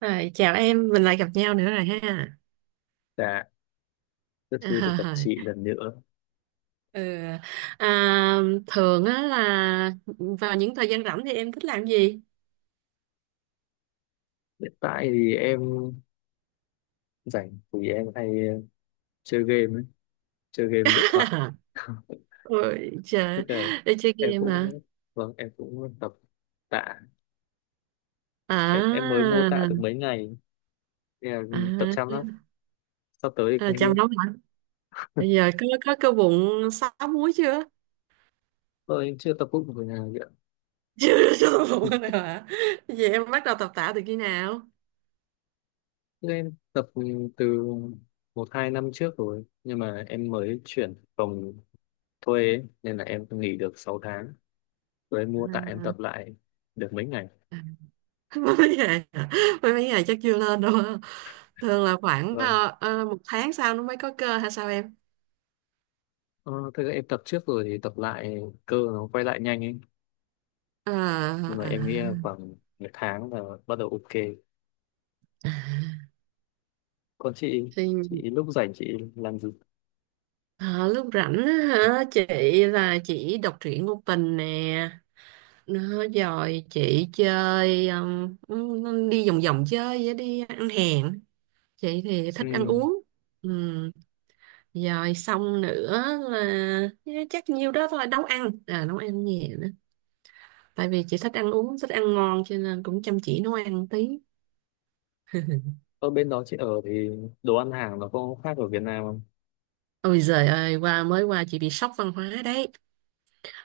Rồi, chào em, mình lại gặp nhau nữa rồi ha. Dạ, rất vui được gặp À, chị lần nữa. ừ. à, thường á là vào những thời gian rảnh thì em thích làm gì? Hiện tại thì em rảnh thì em hay chơi game, ấy, chơi game điện thoại. Ôi Tức trời, là đi chơi em game hả? cũng, vâng, em cũng tập tạ. Em mới mua tạ được À, mấy ngày, nên là tập chăm lắm. à, Sắp tới thì không chăm biết. nấu hả? Bây giờ có cơ bụng sáu múi chưa? Em chưa tập bụng của nhà vậy. Chưa, chưa có bụng nào hả? Vậy em bắt đầu tập tạ từ khi nào? Em tập từ 1-2 năm trước rồi, nhưng mà em mới chuyển phòng thuê ấy, nên là em nghỉ được 6 tháng. Rồi em mua tạ em À, tập lại được mấy ngày. à. Mới mấy ngày hả? Mấy mấy ngày chắc chưa lên đâu ha. Thường là khoảng Vâng. Một tháng sau nó mới có cơ hay sao em? Ờ, thực ra em tập trước rồi thì tập lại cơ nó quay lại nhanh ấy. Ờ, Nhưng mà em à, nghĩ là khoảng 1 tháng là bắt đầu ok. Còn chị thì lúc rảnh chị làm gì? ờ, lúc rảnh á hả, chị là chị đọc truyện ngôn tình nè, nó rồi chị chơi đi vòng vòng chơi với đi ăn hàng. Chị thì Ừ. thích ăn uống. Ừm, rồi xong nữa là chắc nhiêu đó thôi, nấu ăn à, nấu ăn nhẹ, tại vì chị thích ăn uống, thích ăn ngon cho nên cũng chăm chỉ nấu ăn tí. Ở bên đó chị ở thì đồ ăn hàng nó có khác ở Việt Nam không? Ôi giời ơi, qua mới qua chị bị sốc văn hóa đấy.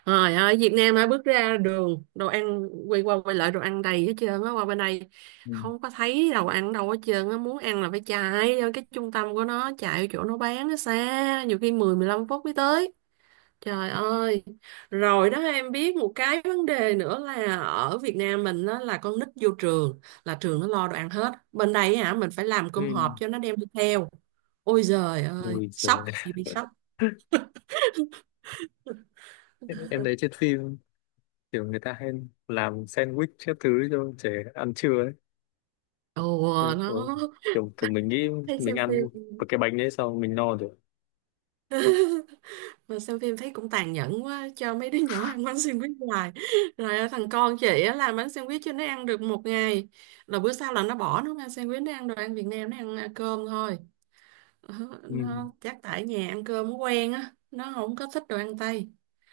Rồi ở Việt Nam hả, bước ra đường đồ ăn, quay qua quay lại đồ ăn đầy hết trơn á, qua bên đây Ừ. không có thấy đồ ăn đâu hết trơn á, muốn ăn là phải chạy vô cái trung tâm của nó, chạy vô chỗ nó bán, nó xa nhiều khi 10, 15 phút mới tới. Trời ơi, rồi đó em biết một cái vấn đề nữa là ở Việt Nam mình đó là con nít vô trường là trường nó lo đồ ăn hết. Bên đây hả, mình phải làm cơm Ừ. hộp cho nó đem đi theo. Ôi giời ơi, Ui sốc, giời. chị bị sốc. Em thấy trên phim kiểu người ta hay làm sandwich các thứ cho trẻ ăn trưa ấy. Em Ồ, nó cũng- kiểu mình nghĩ hay mình xem ăn phim. một cái bánh đấy xong mình no được. Mà xem phim thấy cũng tàn nhẫn quá, cho mấy đứa nhỏ ăn bánh sandwich hoài. Rồi ở, thằng con chị á, làm bánh sandwich cho nó ăn được một ngày. Rồi bữa sau là nó bỏ, nó không ăn sandwich, nó ăn đồ ăn Việt Nam, nó ăn à, cơm thôi. Ờ, Ừ. nó chắc tại nhà ăn cơm nó quen á, nó không có thích đồ ăn tây.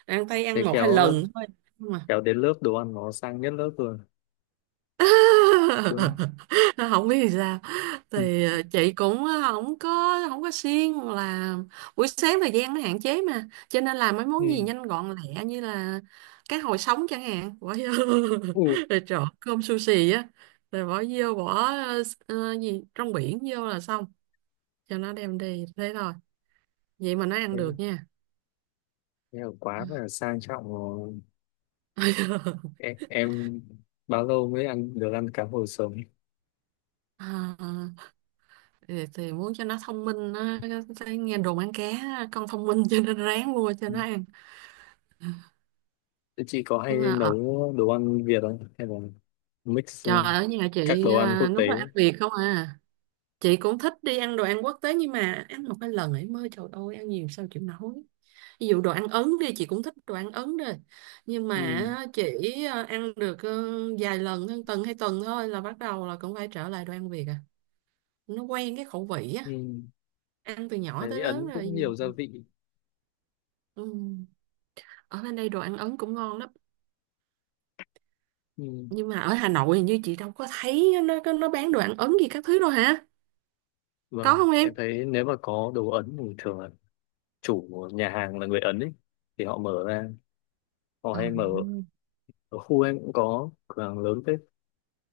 Đồ ăn tây Thế ăn một hai khéo lần thôi, nhưng mà khéo đến lớp đồ ăn nó sang nhất lớp rồi. Đúng. nó không biết thì sao, Ừ. thì chị cũng không có, không có siêng, là buổi sáng thời gian nó hạn chế mà, cho nên làm mấy Ừ. món gì nhanh gọn lẹ như là cá hồi sống chẳng hạn, bỏ vô Ừ. rồi trộn cơm sushi á, rồi bỏ vô bỏ gì trong biển vô là xong, cho nó đem đi thế thôi, vậy mà nó ăn Thế, được nha. thế là quá là sang trọng rồi. Em bao lâu mới ăn được ăn cá hồi sống? À, thì muốn cho nó thông minh, nó thấy nghe đồn ăn cá con thông minh cho nên ráng mua cho Ừ. nó ăn, Thế chị có nhưng hay mà nấu đồ ăn Việt không? Hay là mix trời, ở nhà các chị đồ ăn à, quốc tế? nấu đồ ăn Việt không à. Chị cũng thích đi ăn đồ ăn quốc tế, nhưng mà ăn một cái lần ấy mới trời ơi, ăn nhiều sao chịu nổi. Ví dụ đồ ăn Ấn đi, chị cũng thích đồ ăn Ấn đi, nhưng Ừ. mà chỉ ăn được vài lần hơn tuần hay tuần thôi là bắt đầu là cũng phải trở lại đồ ăn Việt à, nó quen cái khẩu vị á, Ừ. ăn từ nhỏ Thấy tới lớn Ấn cũng rồi. nhiều gia vị. Ừ, ở bên đây đồ ăn Ấn cũng ngon lắm, Ừ. nhưng mà ở Hà Nội hình như chị đâu có thấy nó, nó bán đồ ăn Ấn gì các thứ đâu hả, có Vâng, không em? em thấy nếu mà có đồ Ấn thì thường là chủ của nhà hàng là người Ấn ấy. Thì họ mở ra, họ À, hay mở ở khu em cũng có cửa hàng lớn thế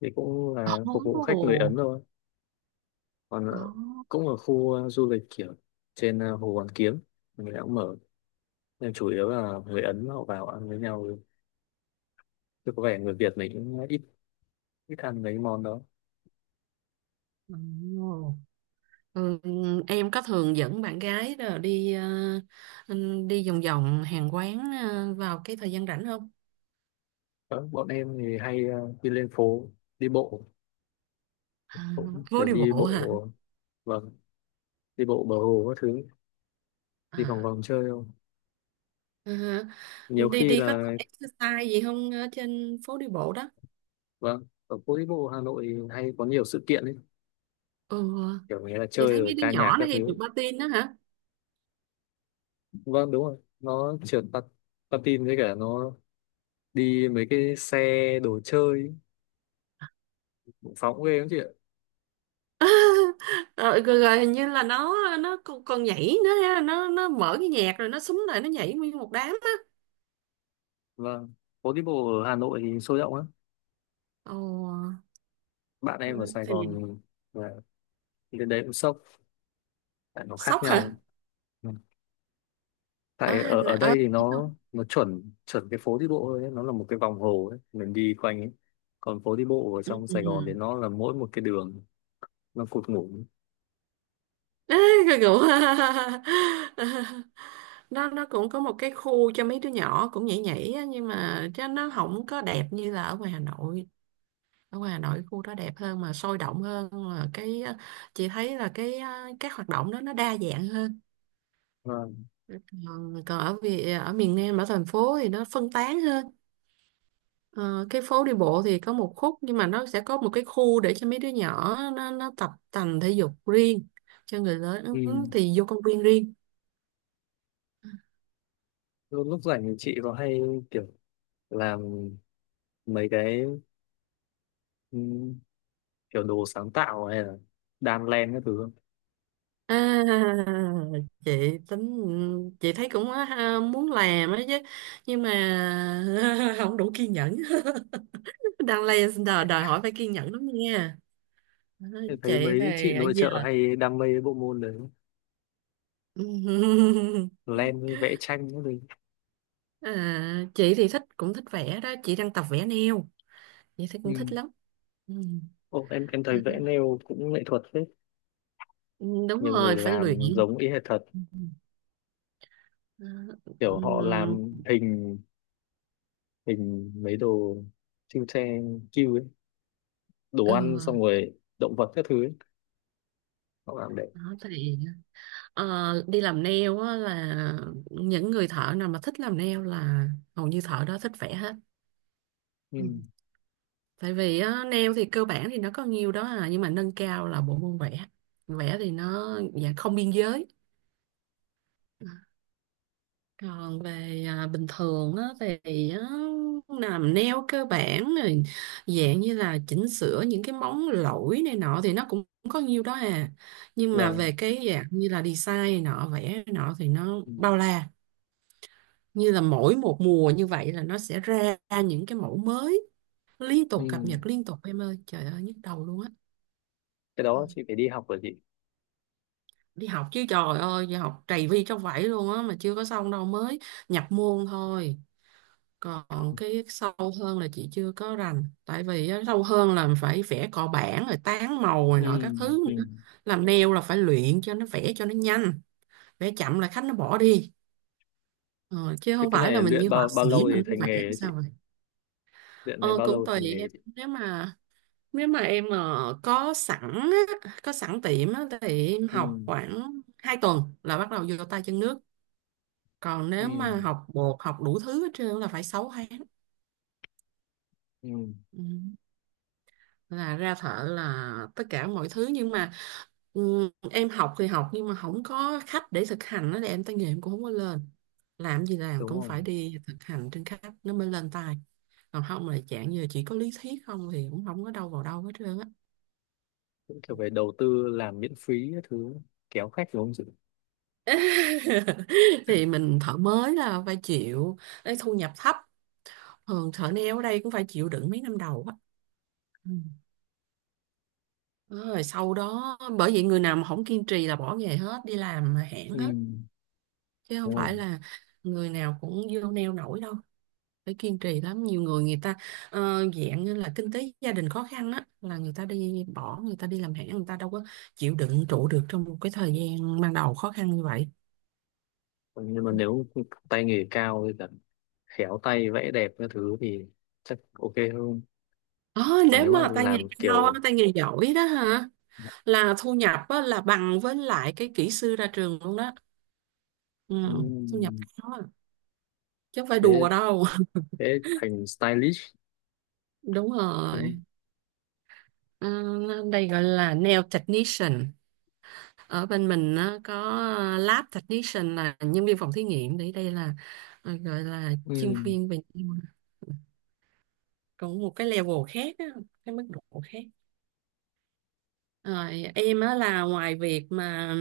thì cũng là phục vụ khách người ồ, Ấn thôi. Còn Ồ. Cũng ở khu du lịch kiểu trên Hồ Hoàn Kiếm mình ta cũng mở, nhưng chủ yếu là người Ấn họ vào ăn với nhau, chứ có vẻ người Việt mình cũng ít ít ăn mấy món đó. ồ. Ừ, em có thường dẫn bạn gái đó đi đi vòng vòng hàng quán vào cái thời gian rảnh không? Đó, bọn em thì hay đi lên phố đi bộ, À, cũng phố kiểu đi đi bộ hả? bộ. Vâng, đi bộ bờ hồ các thứ, đi vòng À, vòng chơi không, ờ, nhiều đi khi đi có tập là exercise gì không ở trên phố đi bộ đó? vâng ở phố đi bộ Hà Nội thì hay có nhiều sự kiện ấy, Ừ, kiểu người ta chị chơi thấy mấy rồi đứa ca nhạc nhỏ nó các hay được thứ. patin đó hả? Vâng, đúng rồi, nó trượt patin với cả nó đi mấy cái xe đồ chơi phóng ghê lắm chị ạ. Rồi, rồi, rồi, hình như là nó, nó còn nhảy nữa ha, nó mở cái nhạc rồi nó súng lại nó nhảy nguyên một đám á. Vâng, phố đi bộ ở Hà Nội thì sôi động lắm. Ồ Bạn ờ, em ở Sài thì Gòn là lên đấy cũng sốc, tại nó khác Sốc nhau. hả? Ừ. Ở Tại Hà ở Nội, ở ở ở đây thì đâu? nó chuẩn chuẩn cái phố đi bộ thôi ấy. Nó là một cái vòng hồ ấy. Mình đi quanh ấy. Còn phố đi bộ ở ừ. trong ừ. Sài Gòn thì ừ. nó là mỗi một cái đường, nó cụt ngủn. Ê, cái kiểu, nó cũng có một cái khu cho mấy đứa nhỏ cũng nhảy nhảy á, nhưng mà chứ nó không có đẹp như là ở ngoài Hà Nội. Ở ngoài Hà Nội khu đó đẹp hơn mà sôi động hơn, mà cái chị thấy là cái các hoạt động đó nó đa dạng hơn. Vâng. Còn ở, vì ở miền Nam, ở thành phố thì nó phân tán hơn. Ờ, cái phố đi bộ thì có một khúc, nhưng mà nó sẽ có một cái khu để cho mấy đứa nhỏ nó tập tành thể dục riêng, cho người Ừ. lớn thì vô công viên riêng. lúc lúc rảnh thì chị có hay kiểu làm mấy cái ừ, kiểu đồ sáng tạo hay là đan len các thứ không? À, chị tính, chị thấy cũng ha, muốn làm á chứ, nhưng mà không đủ kiên nhẫn. Đang lên đòi hỏi phải kiên nhẫn lắm nha. Ờ, Em thấy chị mấy chị thì ở nội giờ trợ hay đam mê bộ môn đấy, len vẽ tranh cái gì. à, chị thì thích, cũng thích vẽ đó, chị đang tập vẽ neo, chị thấy cũng thích nhưng lắm. Ừ, em à, thấy vẽ nail cũng nghệ thuật phết, đúng nhiều người rồi, phải luyện. làm giống y hệt thật, ừ. À, kiểu họ ừm, làm hình hình mấy đồ siêu xe kêu ấy, đồ ăn ừ. xong rồi động vật các thứ ấy. Họ làm đẹp. Đó, thì đi làm nail á là những người thợ nào mà thích làm nail là hầu như thợ đó thích vẽ hết. Ừ. Ừ, tại vì á, nail thì cơ bản thì nó có nhiều đó à, nhưng mà nâng cao là bộ môn vẽ. Vẽ thì nó dạng không biên giới. Còn về à, bình thường á, thì á, làm nail cơ bản rồi, dạng như là chỉnh sửa những cái móng lỗi này nọ thì nó cũng có nhiêu đó à, nhưng mà Vâng. về cái dạng như là design này nọ, vẽ này nọ thì nó Ừ. bao la. Như là mỗi một mùa như vậy là nó sẽ ra những cái mẫu mới, liên tục cập nhật Ừ. liên tục em ơi, trời ơi nhức đầu luôn á. Cái Ừ, đó chị phải đi học rồi chị. đi học chứ, trời ơi đi học trầy vi trong vải luôn á, mà chưa có xong đâu, mới nhập môn thôi. Còn cái sâu hơn là chị chưa có rành, tại vì á, sâu hơn là phải vẽ cọ bản rồi tán màu rồi nọ Ừ. các thứ Ừ. nữa. Làm nail là phải luyện cho nó vẽ cho nó nhanh, vẽ chậm là khách nó bỏ đi, ờ, chứ Thế không cái phải là này mình luyện như họa bao bao sĩ lâu thì mình cứ thành vẽ nghề làm ấy chị? sao vậy. Luyện Ờ, này bao cũng lâu tùy thành nghề em, chị? nếu mà, nếu mà em có sẵn á, có sẵn tiệm á, thì em Ừ. học khoảng 2 tuần là bắt đầu vô tay chân nước. Còn Ừ. nếu mà học bột học đủ thứ hết trơn là phải 6 tháng. Ừ. Ừ, là ra thợ là tất cả mọi thứ, nhưng mà ừ, em học thì học nhưng mà không có khách để thực hành đó thì em tay nghề em cũng không có lên. Làm gì làm Đúng cũng rồi. phải đi thực hành trên khách nó mới lên tay, còn không là dạng như là chỉ có lý thuyết không thì cũng không có đâu vào đâu hết trơn á. Cũng kiểu về đầu tư làm miễn phí các thứ kéo khách đúng không chị? Thì mình thợ mới là phải chịu cái thu nhập thấp, thường thợ nail ở đây cũng phải chịu đựng mấy năm đầu á. Ừ, rồi sau đó bởi vậy người nào mà không kiên trì là bỏ nghề hết, đi làm hãng Ừ, hết, chứ không đúng phải không? là người nào cũng vô neo nổi đâu, phải kiên trì lắm. Nhiều người, người ta dạng như là kinh tế gia đình khó khăn á là người ta đi bỏ, người ta đi làm hãng, người ta đâu có chịu đựng trụ được trong một cái thời gian ban đầu khó khăn như vậy. Nhưng mà nếu tay nghề cao với cả khéo tay vẽ đẹp các thứ thì chắc ok hơn. Ờ, Còn nếu nếu mà mà tay nghề làm cao á, kiểu tay nghề giỏi đó hả, là thu nhập á, là bằng với lại cái kỹ sư ra trường luôn đó. Ừ, ừ, thu nhập cao á, chứ không phải thế đùa đâu. thế thành stylish Đúng đúng không? rồi. Ờ, đây gọi là nail technician. Ở bên mình nó có lab technician là nhân viên phòng thí nghiệm, để đây là gọi là Ừ, chuyên viên về còn một cái level khác á, cái mức độ khác. Rồi em á, là ngoài việc mà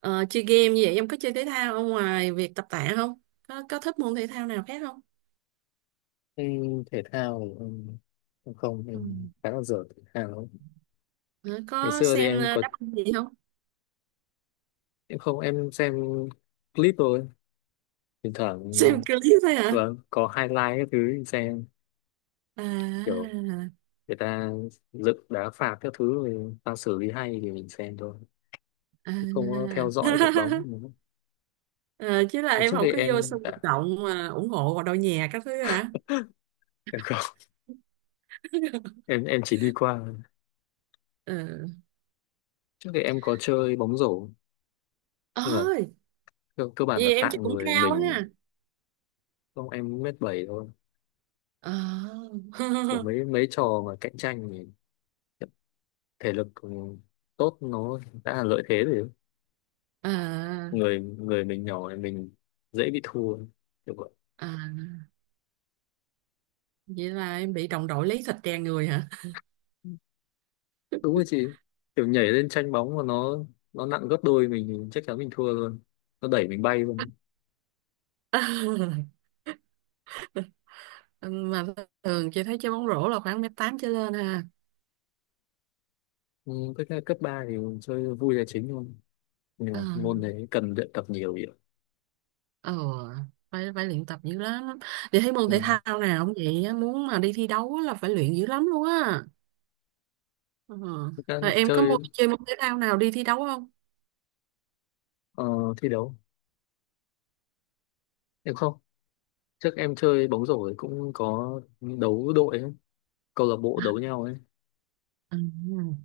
chơi game như vậy, em có chơi thể thao, ở ngoài việc tập tạ không, có có thích môn thể thao nào khác không? ừ, thể thao thì em không Ừ. em khá là dở thể thao. Ờ, Ngày có xưa thì xem em có đáp ứng gì không? em không em xem clip thôi. Thỉnh thoảng Xem clip thôi hả? vâng, có highlight các thứ thì xem, kiểu à, người ta dựng đá phạt các thứ người ta xử lý hay thì mình xem thôi, chứ không có theo à. dõi đội bóng. Ờ, chứ là em Trước không đây có vô em sân vận đã động mà ủng hộ vào đội nhà các thứ hả? em không em chỉ đi qua. Ờ. Trước đây em có chơi bóng rổ nhưng mà Ôi, cơ bản là vậy em tạng chắc cũng người cao mình. ha. Không, em 1m7 thôi. Ờ. Còn mấy mấy trò mà cạnh tranh thì thể lực tốt nó đã là lợi thế rồi, À, người người mình nhỏ thì mình dễ bị thua kiểu vậy. à, vậy là em bị đồng đội lấy thịt đè người hả? Đúng rồi chị, kiểu nhảy lên tranh bóng mà nó nặng gấp đôi mình thì chắc chắn mình thua luôn, nó đẩy mình bay luôn. Mà thường chị thấy chơi bóng rổ là khoảng 1m8 trở lên ha. Ừ, với cấp 3 thì chơi vui là chính thôi nhưng Ờ, mà môn đấy cần luyện tập nhiều vậy. ờ, phải phải luyện tập dữ lắm. Chị thấy môn thể Dạ. thao nào cũng vậy á, muốn mà đi thi đấu là phải luyện dữ lắm luôn á. Ờ. Thực Rồi em có chơi môn chơi môn thể thao nào đi thi đấu không? ờ, thi đấu em không, trước em chơi bóng rổ ấy cũng có đấu đội ấy, câu lạc bộ đấu nhau ấy. Ừ.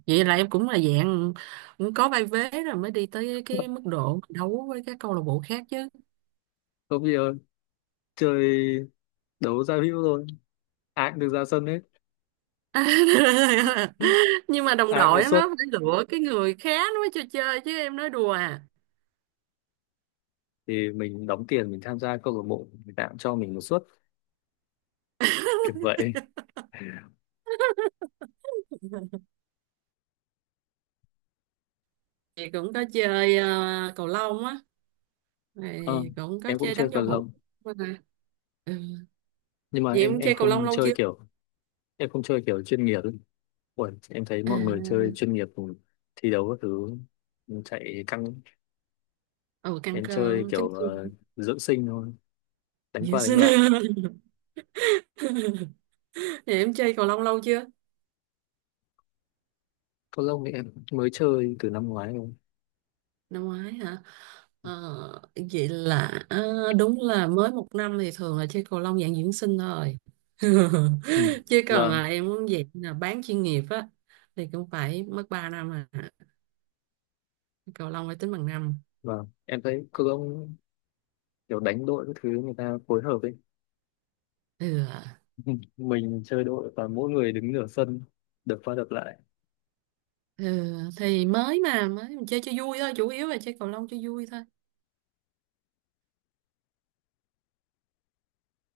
Vậy là em cũng là dạng cũng có vai vế rồi mới đi tới cái mức độ đấu với các câu lạc bộ khác chứ. Không bây giờ chơi đấu giao hữu thôi, ai cũng được ra sân hết, Nhưng mà đồng ai cũng có đội suất nó phải lựa cái người khác nó mới cho chơi chứ em, nói đùa à. thì mình đóng tiền mình tham gia câu lạc bộ người ta cũng cho mình một suất kiểu vậy. Chị cũng có chơi cầu lông á, Ờ, này cũng có em cũng chơi chơi đánh giao cầu hữu. lông Ừ, nhưng mà vậy em em em chơi cầu lông không lâu chơi chưa? kiểu chuyên nghiệp ấy. Ủa, em thấy mọi người chơi À, chuyên nghiệp thì thi đấu các thứ chạy căng. ừ, căng Em cơ chơi kiểu chấn thương. Dưỡng sinh thôi, đánh qua Yes. đánh lại. Vậy em chơi cầu lông lâu chưa? Cầu lông thì em mới chơi từ năm ngoái thôi. Năm ngoái hả? Ờ, vậy là à, đúng là mới một năm thì thường là chơi cầu lông dạng dưỡng sinh thôi. Ừ. Chứ còn Vâng, là em muốn dạng là bán chuyên nghiệp á thì cũng phải mất 3 năm à, cầu lông phải tính bằng năm. vâng, em thấy cầu lông kiểu đánh đội các thứ người ta phối hợp ấy. ừ. Mình chơi đội và mỗi người đứng nửa sân đập qua đập lại ừ. Thì mới mình chơi cho vui thôi, chủ yếu là chơi cầu lông cho vui thôi.